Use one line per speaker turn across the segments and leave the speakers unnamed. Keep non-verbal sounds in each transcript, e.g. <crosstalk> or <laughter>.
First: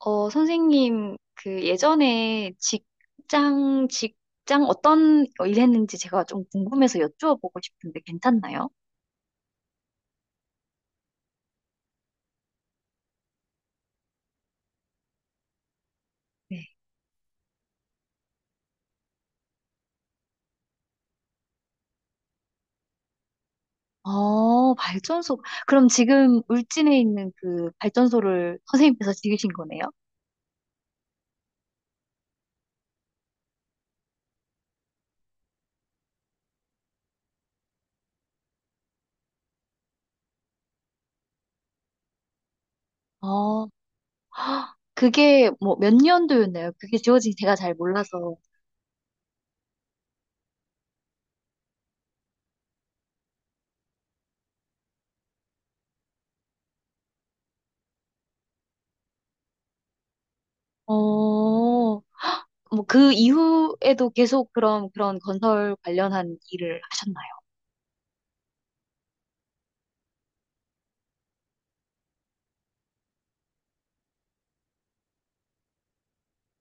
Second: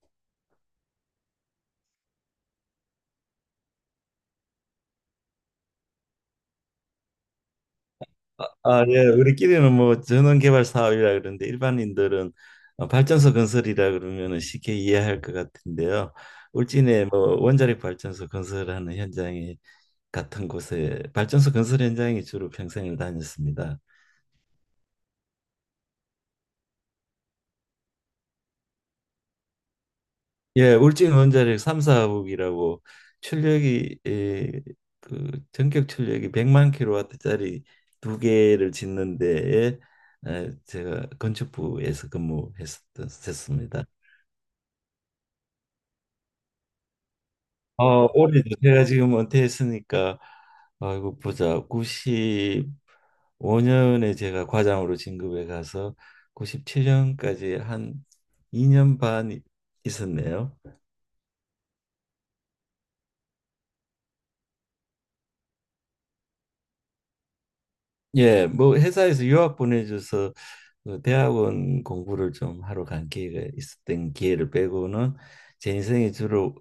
선생님, 그 예전에 직장, 직장 어떤 일 했는지 제가 좀 궁금해서 여쭈어보고 싶은데
아,
괜찮나요?
아, 예. 우리끼리는 뭐 전원개발 사업이라 그러는데 일반인들은 발전소 건설이라 그러면은 쉽게 이해할 것 같은데요.
네.
울진에 뭐 원자력 발전소 건설하는 현장이 같은 곳에 발전소 건설 현장에 주로 평생을 다녔습니다.
발전소. 그럼 지금 울진에 있는 그 발전소를 선생님께서 지으신 거네요?
예, 울진 원자력 3사국이라고 출력이 예, 그 전격 출력이 100만 킬로와트짜리 두 개를 짓는 데에 제가 건축부에서
어,
근무했었습니다.
그게 뭐 몇 년도였나요? 그게 지어진 지 제가 잘 몰라서.
올해도 제가 지금 은퇴했으니까 아이고 보자. 95년에 제가 과장으로 진급해 가서 97년까지 한 2년 반 있었네요.
어, 뭐 그 이후에도 계속 그런, 그런 건설 관련한 일을 하셨나요?
예, 뭐 회사에서 유학 보내줘서 그 대학원 공부를 좀 하러 간 기회가 있었던 기회를 빼고는 제 인생이 주로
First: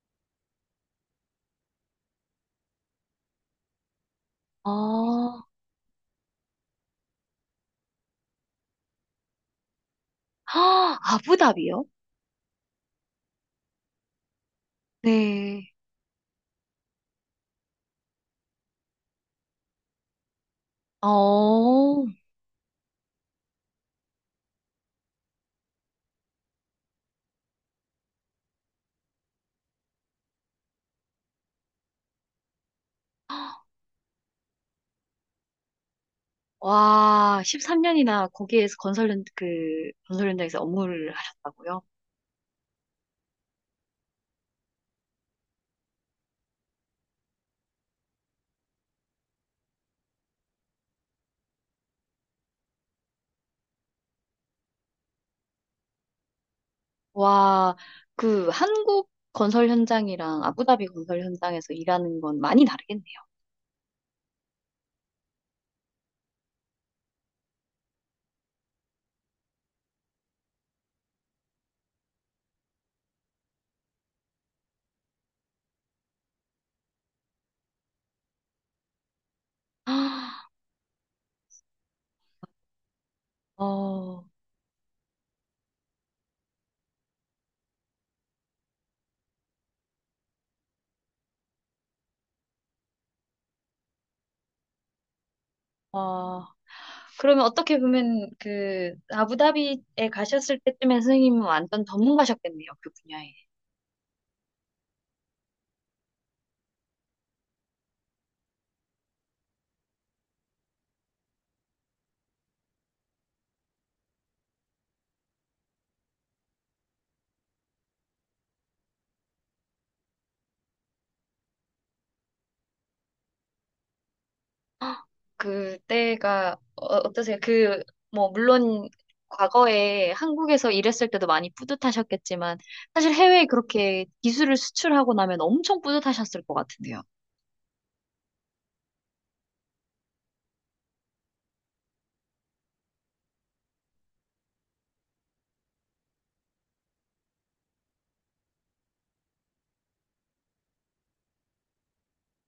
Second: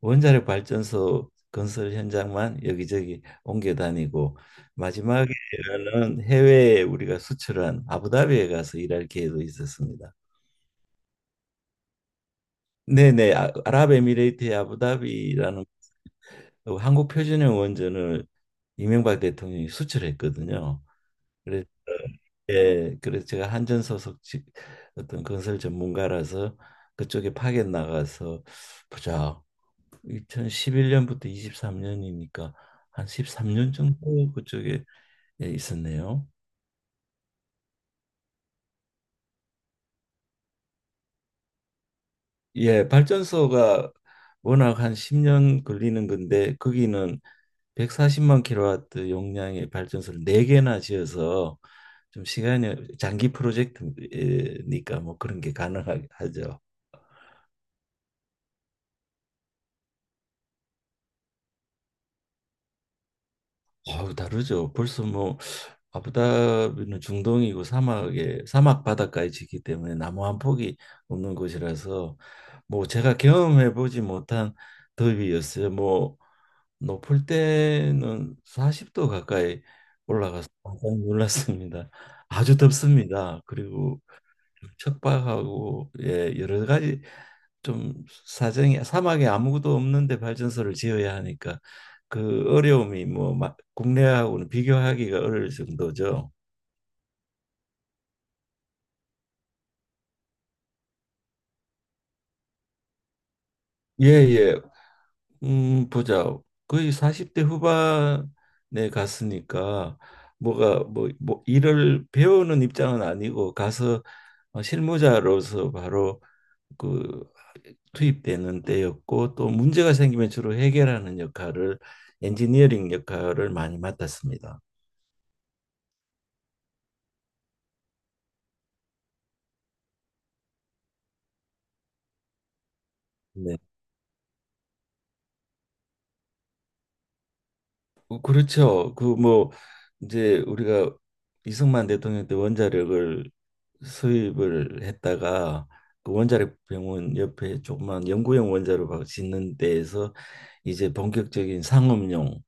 원자력 발전소 건설 현장만 여기저기 옮겨 다니고
어,
마지막에는 해외에 우리가 수출한 아부다비에 가서 일할 기회도 있었습니다.
아부답이요?
네네, 아랍에미레이트의 아부다비라는
네.
그 한국 표준형 원전을 이명박 대통령이 수출했거든요. 그래
어,
예, 그래서 제가 한전소속 어떤 건설 전문가라서 그쪽에 파견 나가서 보자. 2011년부터 23년이니까 한 13년 정도 그쪽에 예, 있었네요.
와, 13년이나 거기에서 그, 건설 현장에서 업무를 하셨다고요?
예, 발전소가 워낙 한 10년 걸리는 건데 거기는 140만 킬로와트 용량의 발전소를 4개나 지어서 좀 시간이 장기 프로젝트니까 뭐 그런 게 가능하죠.
와, 그, 한국 건설 현장이랑 아부다비 건설 현장에서 일하는 건 많이 다르겠네요.
아우 다르죠. 벌써 뭐 아부다비는 중동이고 사막에 사막 바닷가에 지기 때문에 나무 한 폭이 없는 곳이라서 뭐 제가 경험해 보지 못한 더위였어요. 뭐 높을 때는 40도 가까이
<gasps> 아,
올라가서 깜짝 놀랐습니다. 아주 덥습니다. 그리고
어,
척박하고 예 여러 가지 좀 사정이 사막에 아무것도 없는데 발전소를 지어야 하니까 그 어려움이 뭐 국내하고는 비교하기가 어려울 정도죠.
어, 그러면 어떻게 보면 그, 아부다비에 가셨을 때쯤에 선생님은 완전 전문가셨겠네요, 그 분야에.
예, 예. 보자. 거의 40대 후반에 갔으니까 뭐 일을 배우는 입장은 아니고 가서 실무자로서 바로 그 투입되는 때였고 또 문제가 생기면 주로 해결하는 역할을 엔지니어링 역할을 많이 맡았습니다.
그때가 어떠세요? 그, 뭐, 물론 과거에 한국에서 일했을 때도 많이 뿌듯하셨겠지만, 사실 해외에
네.
그렇게 기술을 수출하고 나면 엄청 뿌듯하셨을 것 같은데요.
그렇죠. 그 뭐 이제 우리가 이승만 대통령 때 원자력을 수입을 했다가 그 원자력 병원 옆에 조그만 연구용 원자로 짓는 데에서 이제 본격적인 상업용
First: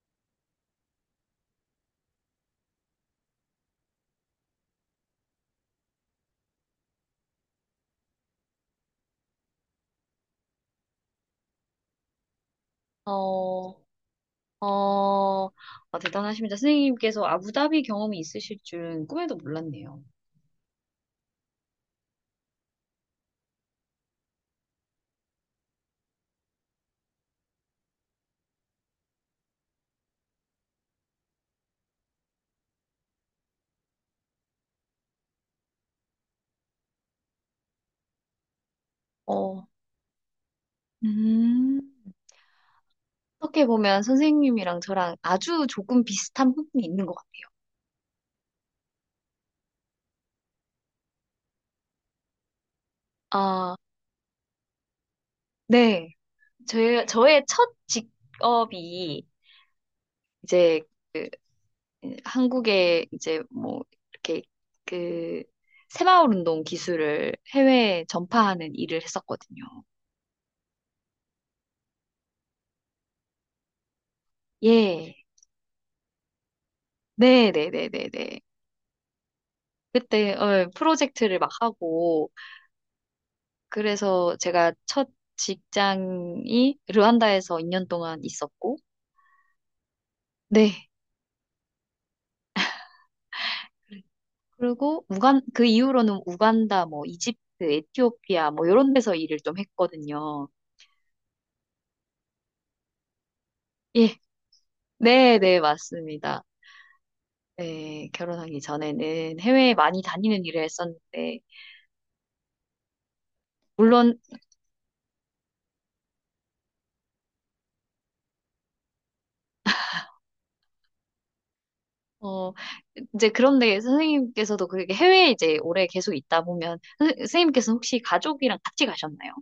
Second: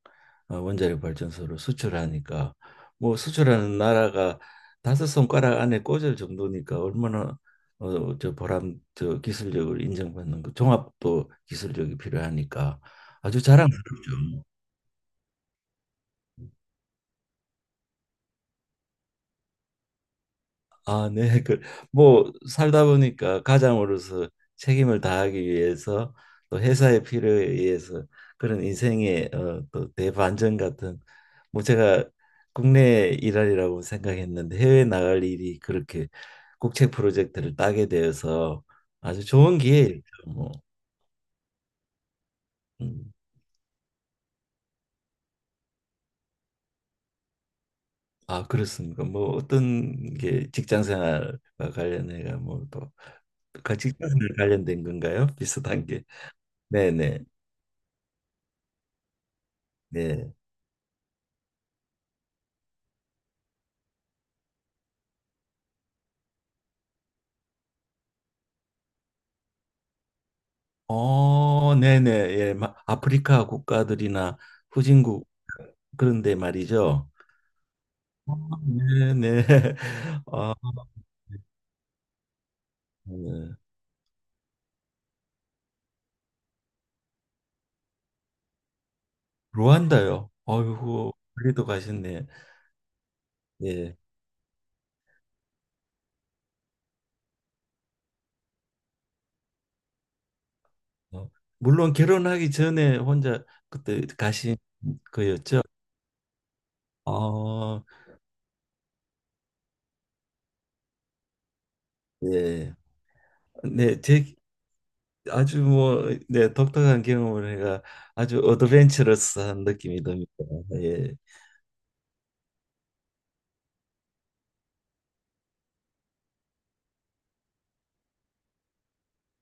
원자력 발전소를 수출하니까 뭐 수출하는 나라가 다섯 손가락 안에 꽂을 정도니까 얼마나 어, 저 보람 저 기술력을 인정받는 그 종합도 기술력이 필요하니까 아주
어,
자랑스럽죠.
어, 아, 대단하십니다. 선생님께서 아부다비 경험이 있으실 줄은 꿈에도 몰랐네요.
아, 네. <laughs> 그, 뭐 살다 보니까 가장으로서 책임을 다하기 위해서 또 회사의 필요에 의해서 그런 인생의 또 대반전 같은 뭐 제가 국내 일할이라고 생각했는데 해외 나갈 일이 그렇게 국책 프로젝트를 따게 되어서 아주 좋은
어,
기회였죠. 뭐.
음.
음.
어떻게 보면 선생님이랑 저랑 아주 조금 비슷한 부분이 있는 것 같아요.
아, 그렇습니까? 뭐 어떤 게 직장 생활과 관련해가 뭐또
아,
직장 생활 관련된 건가요? 비슷한 게.
네.
네, 네.
저의 첫 직업이
네.
이제 그 한국에 이제 뭐 이렇게 그 새마을 운동 기술을 해외에 전파하는 일을 했었거든요.
네네. 예, 아프리카 국가들이나
예.
후진국 그런데 말이죠.
네, 네, 네, 네,
어,
네.
네네. <laughs>
그때
아,
프로젝트를 막 하고
네.
그래서 제가 첫 직장이 르완다에서 2년 동안 있었고
루안다요.
네.
아이고, 멀리도 가셨네. 예.
그리고 우간 그 이후로는 우간다 뭐 이집트, 에티오피아 뭐 이런 데서 일을 좀 했거든요.
어, 물론 결혼하기 전에 혼자 그때
예.
가신
네, 네,
거였죠.
맞습니다.
아,
네, 결혼하기 전에는 해외에 많이 다니는 일을 했었는데,
예. 네,
물론,
제 아주 뭐, 네, 독특한 경험을 해가 아주 어드벤처러스한 느낌이 듭니다. 예.
어, 이제 그런데 선생님께서도 그렇게 해외에 이제 오래 계속 있다 보면, 선생님께서 혹시 가족이랑 같이 가셨나요?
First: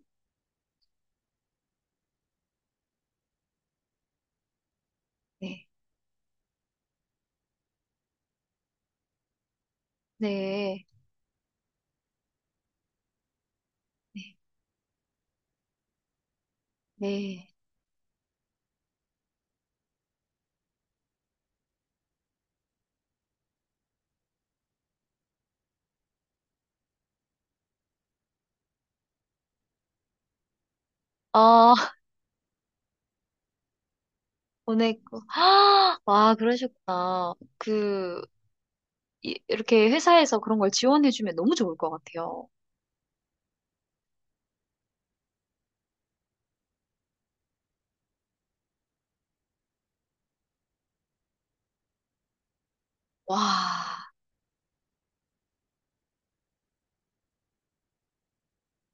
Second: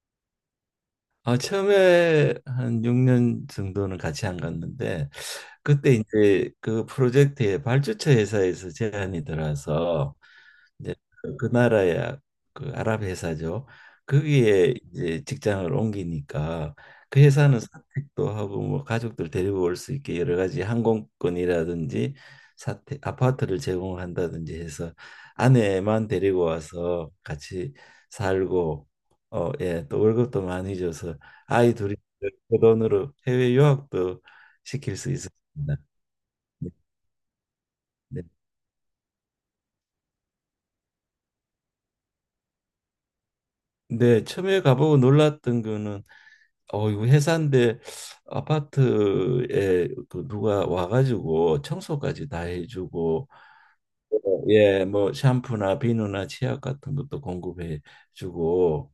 아, 처음에 한 6년 정도는 같이 안 갔는데
네,
그때 이제 그 프로젝트에 발주처 회사에서 제안이 들어와서
네,
이제 그 나라야 그 아랍 회사죠.
네,
거기에 이제 직장을 옮기니까 그
네.
회사는 사택도 하고 뭐 가족들 데리고 올 수 있게 여러 가지 항공권이라든지 사택 아파트를 제공한다든지 해서 아내만 데리고 와서 같이 살고 예, 또 월급도 많이 줘서
아,
아이 둘이
<laughs>
그 돈으로 해외 유학도 시킬 수
보냈고.
있었습니다.
<gasps> 와,
네.
그러셨구나. 그,
네,
이렇게 회사에서 그런 걸 지원해주면 너무 좋을 것 같아요.
네, 처음에 가보고 놀랐던 거는 이거 회사인데 아파트에 그 누가 와가지고 청소까지 다 해주고
와,
예, 뭐 샴푸나 비누나 치약 같은 것도 공급해주고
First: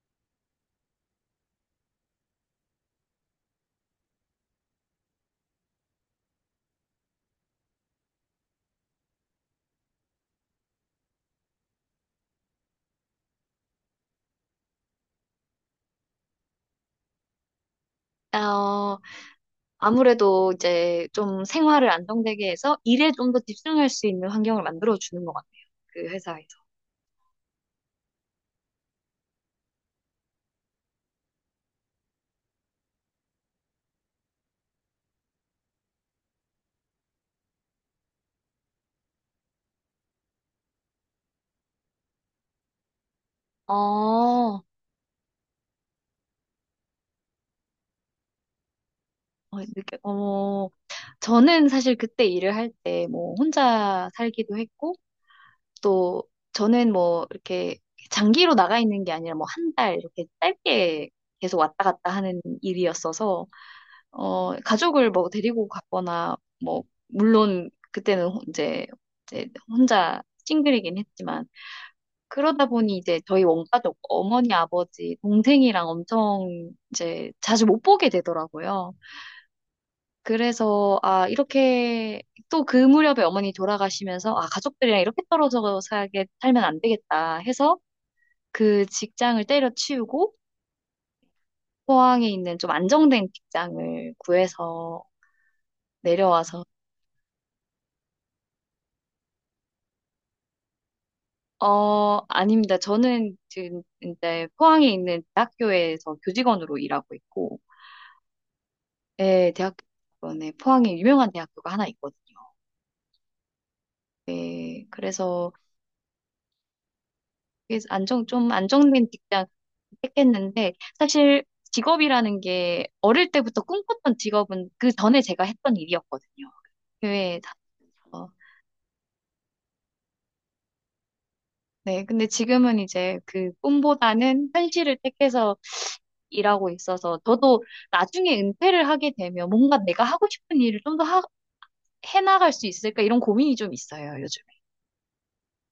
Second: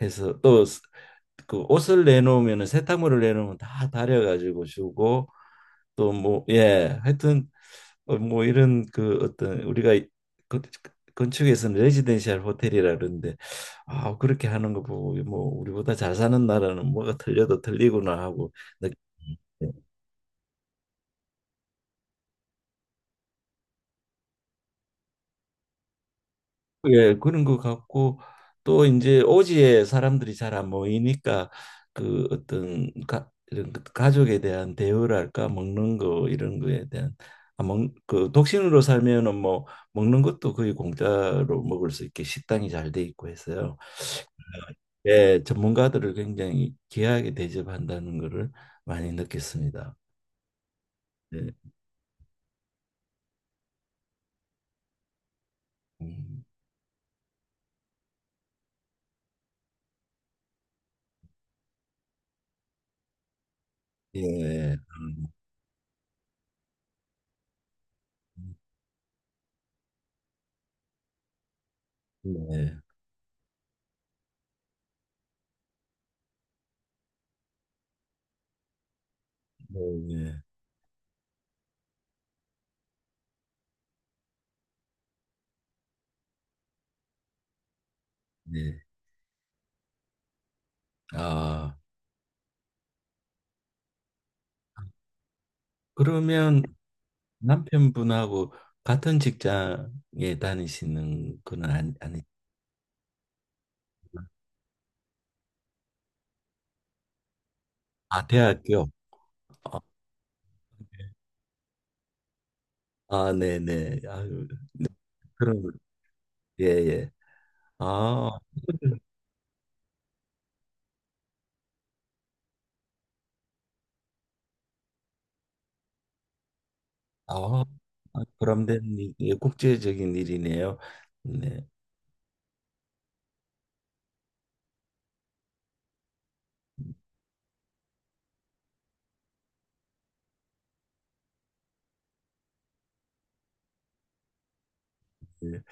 해서 또 그 옷을 내놓으면 세탁물을 내놓으면 다 다려가지고 주고 또 뭐 예 하여튼 뭐 이런 그 어떤 우리가 그- 건축에서는 레지덴셜 호텔이라 그러는데 아 그렇게 하는 거 보고 뭐 우리보다 잘 사는 나라는 뭐가 틀려도 틀리구나 하고 느끼
어, 아무래도 이제 좀 생활을 안정되게 해서 일에 좀 더 집중할 수 있는 환경을 만들어주는 것 같아요. 그 회사에서.
예, 그런 것 같고 또 이제 오지에 사람들이 잘 안 모이니까 그 어떤 이런 그 가족에 대한 대우랄까 먹는 거 이런 거에 대한 그 독신으로 살면은 뭐 먹는 것도 거의 공짜로 먹을 수 있게 식당이 잘 돼 있고
어,
해서요.
어,
예, 전문가들을 굉장히 귀하게 대접한다는 거를 많이 느꼈습니다.
이렇게, 어,
예.
저는 사실 그때 일을 할 때 뭐 혼자 살기도 했고 또
음,
저는 뭐 이렇게 장기로 나가 있는 게 아니라 뭐 한 달 이렇게 짧게 계속 왔다 갔다 하는 일이었어서
예.
어 가족을 뭐 데리고 갔거나 뭐 물론 그때는 이제 이제 혼자 싱글이긴 했지만 그러다
네.
보니 이제 저희 원가족 어머니, 아버지, 동생이랑 엄청 이제 자주 못 보게 되더라고요.
네.
그래서 아, 이렇게 또 그 무렵에 어머니 돌아가시면서 아, 가족들이랑 이렇게 떨어져 살게 살면 안 되겠다 해서
네.
그 직장을 때려치우고
아,
포항에 있는 좀 안정된 직장을 구해서
그러면
내려와서
남편분하고 같은 직장에 다니시는 건 아니,
어,
아니,
아닙니다. 저는 지금 이제 포항에 있는 대학교에서 교직원으로 일하고 있고
아, 대학교.
예,
아,
대학원에 포항에 유명한 대학교가 하나 있거든요.
아, 네네. 아유,
예,
그
그래서
런 예, 예.
그게 안정
아,
좀 안정된 직장 택했는데 사실 직업이라는 게 어릴 때부터 꿈꿨던 직업은 그 전에 제가 했던 일이었거든요. 교회에
아, 아,
다니면서.
보람된 일, 예, 국제적인 일이네요. 네.
네, 근데 지금은 이제 그 꿈보다는 현실을 택해서 일하고 있어서 저도 나중에 은퇴를 하게 되면 뭔가 내가 하고 싶은 일을 좀 더 해나갈 수 있을까 이런 고민이 좀 있어요, 요즘에.
예.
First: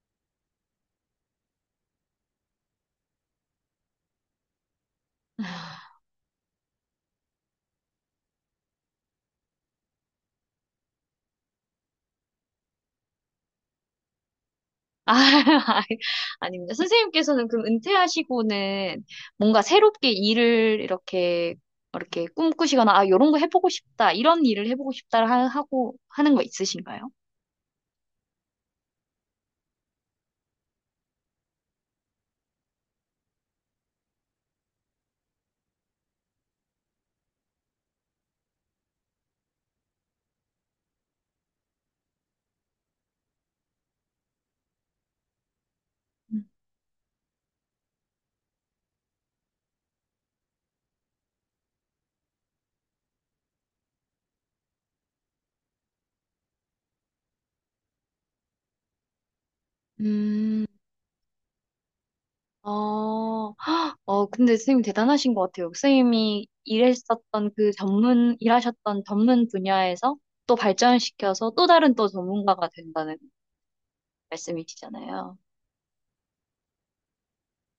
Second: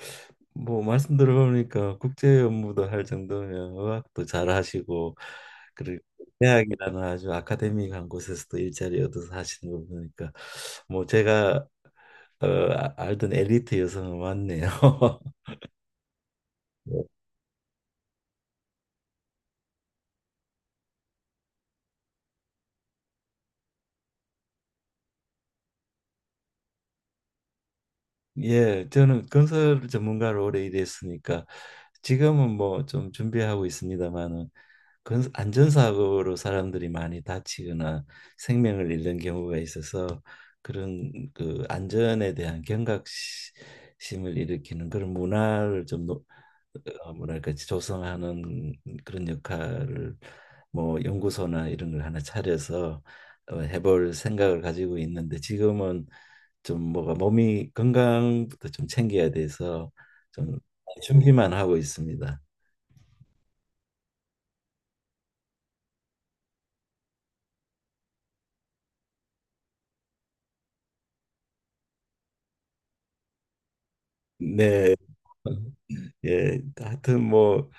뭐, 말씀 들어보니까 국제 업무도 할 정도면 의학도 잘 하시고, 그리고 대학이라는 아주 아카데미한 곳에서도 일자리 얻어서 하시는 거 보니까, 뭐, 제가 어, 알던 엘리트 여성은 맞네요.
아, <laughs> 아닙니다
<laughs>
선생님께서는 그럼 은퇴하시고는 뭔가 새롭게 일을 이렇게, 이렇게 꿈꾸시거나, 아, 요런 거 해보고 싶다, 이런 일을 해보고 싶다 하고 하는 거 있으신가요?
예, 저는 건설 전문가로 오래 일했으니까 지금은 뭐 좀 준비하고 있습니다만은 건 안전사고로 사람들이 많이 다치거나 생명을 잃는 경우가 있어서 그런 그 안전에 대한 경각심을 일으키는 그런 문화를 좀 뭐랄까 조성하는 그런 역할을 뭐 연구소나 이런 걸 하나 차려서 해볼 생각을 가지고 있는데 지금은 좀 뭐가 몸이 건강부터 좀 챙겨야 돼서 좀
음,
준비만 하고 있습니다.
어, 헉, 어, 근데 선생님 대단하신 것 같아요. 선생님이 일했었던 일하셨던 전문 분야에서 또 발전시켜서 또 다른 또 전문가가 된다는
네.
말씀이시잖아요.
예, 하여튼 뭐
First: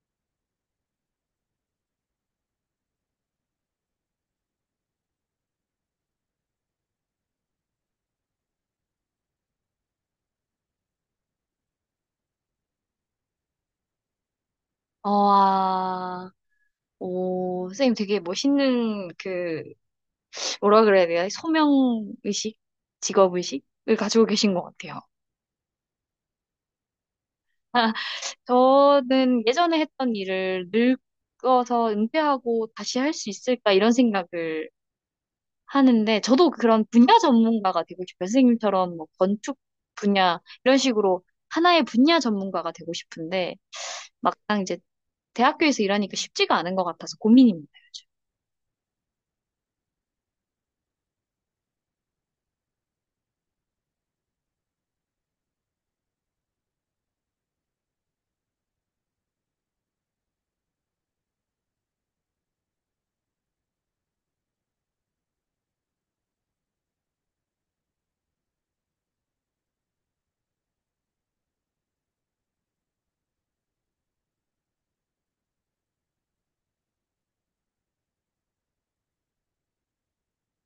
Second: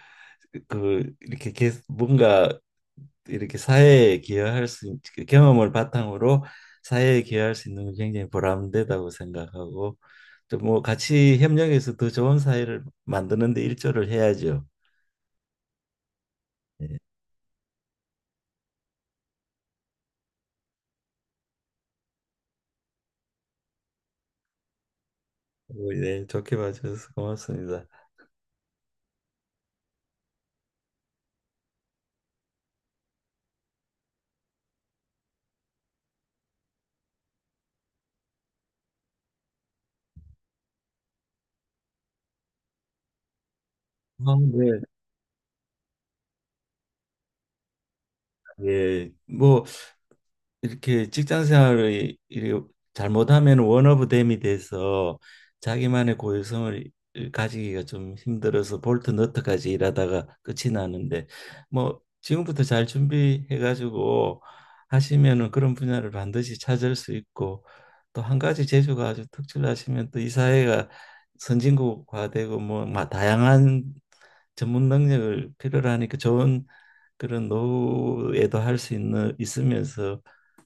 그 이렇게 계속 뭔가 이렇게 사회에 기여할 수 그 경험을 바탕으로 사회에 기여할 수 있는 게 굉장히 보람되다고 생각하고 또 뭐 같이 협력해서 더 좋은 사회를 만드는 데 일조를 해야죠.
어, 아,
예.
오, 선생님 되게 멋있는 그 뭐라 그래야 되나? 소명의식? 직업의식을 가지고 계신 것 같아요.
뭐, 예, 좋게 봐주셔서 고맙습니다.
<laughs> 저는 예전에 했던 일을 늙어서 은퇴하고 다시 할 수 있을까 이런 생각을 하는데 저도 그런 분야 전문가가 되고 싶어요. 선생님처럼 뭐 건축 분야 이런 식으로 하나의 분야 전문가가 되고 싶은데
아,
막상 이제
네.
대학교에서 일하니까 쉽지가 않은 것 같아서 고민입니다. 요즘.
예, 뭐 이렇게 직장 생활을 잘못하면 원 오브 댐이 돼서 자기만의 고유성을 가지기가 좀 힘들어서 볼트 너트까지 일하다가 끝이 나는데 뭐 지금부터 잘 준비해 가지고 하시면은 그런 분야를 반드시 찾을 수 있고 또 한 가지 재주가 아주 특출나시면 또 이 사회가 선진국화되고 뭐 다양한 전문 능력을 필요로 하니까 좋은 그런 노후에도 할 수 있는 있으면서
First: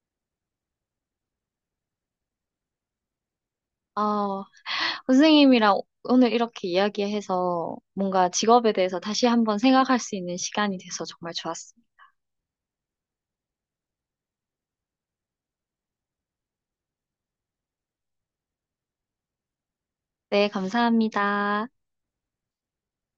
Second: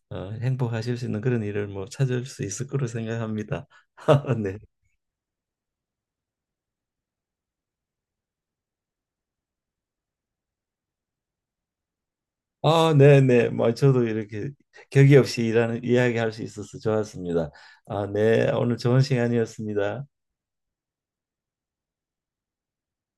행복하실 수 있는 그런 일을 뭐 찾을 수 있을 거로 생각합니다.
아,
<laughs> 네.
선생님이랑 오늘 이렇게 이야기해서 뭔가 직업에 대해서 다시 한번 생각할 수 있는 시간이 돼서 정말 좋았어요.
아, 네, 네. 뭐 저도 이렇게 격이 없이 일하는 이야기할 수 있어서 좋았습니다. 아, 네. 오늘 좋은 시간이었습니다.
네, 감사합니다.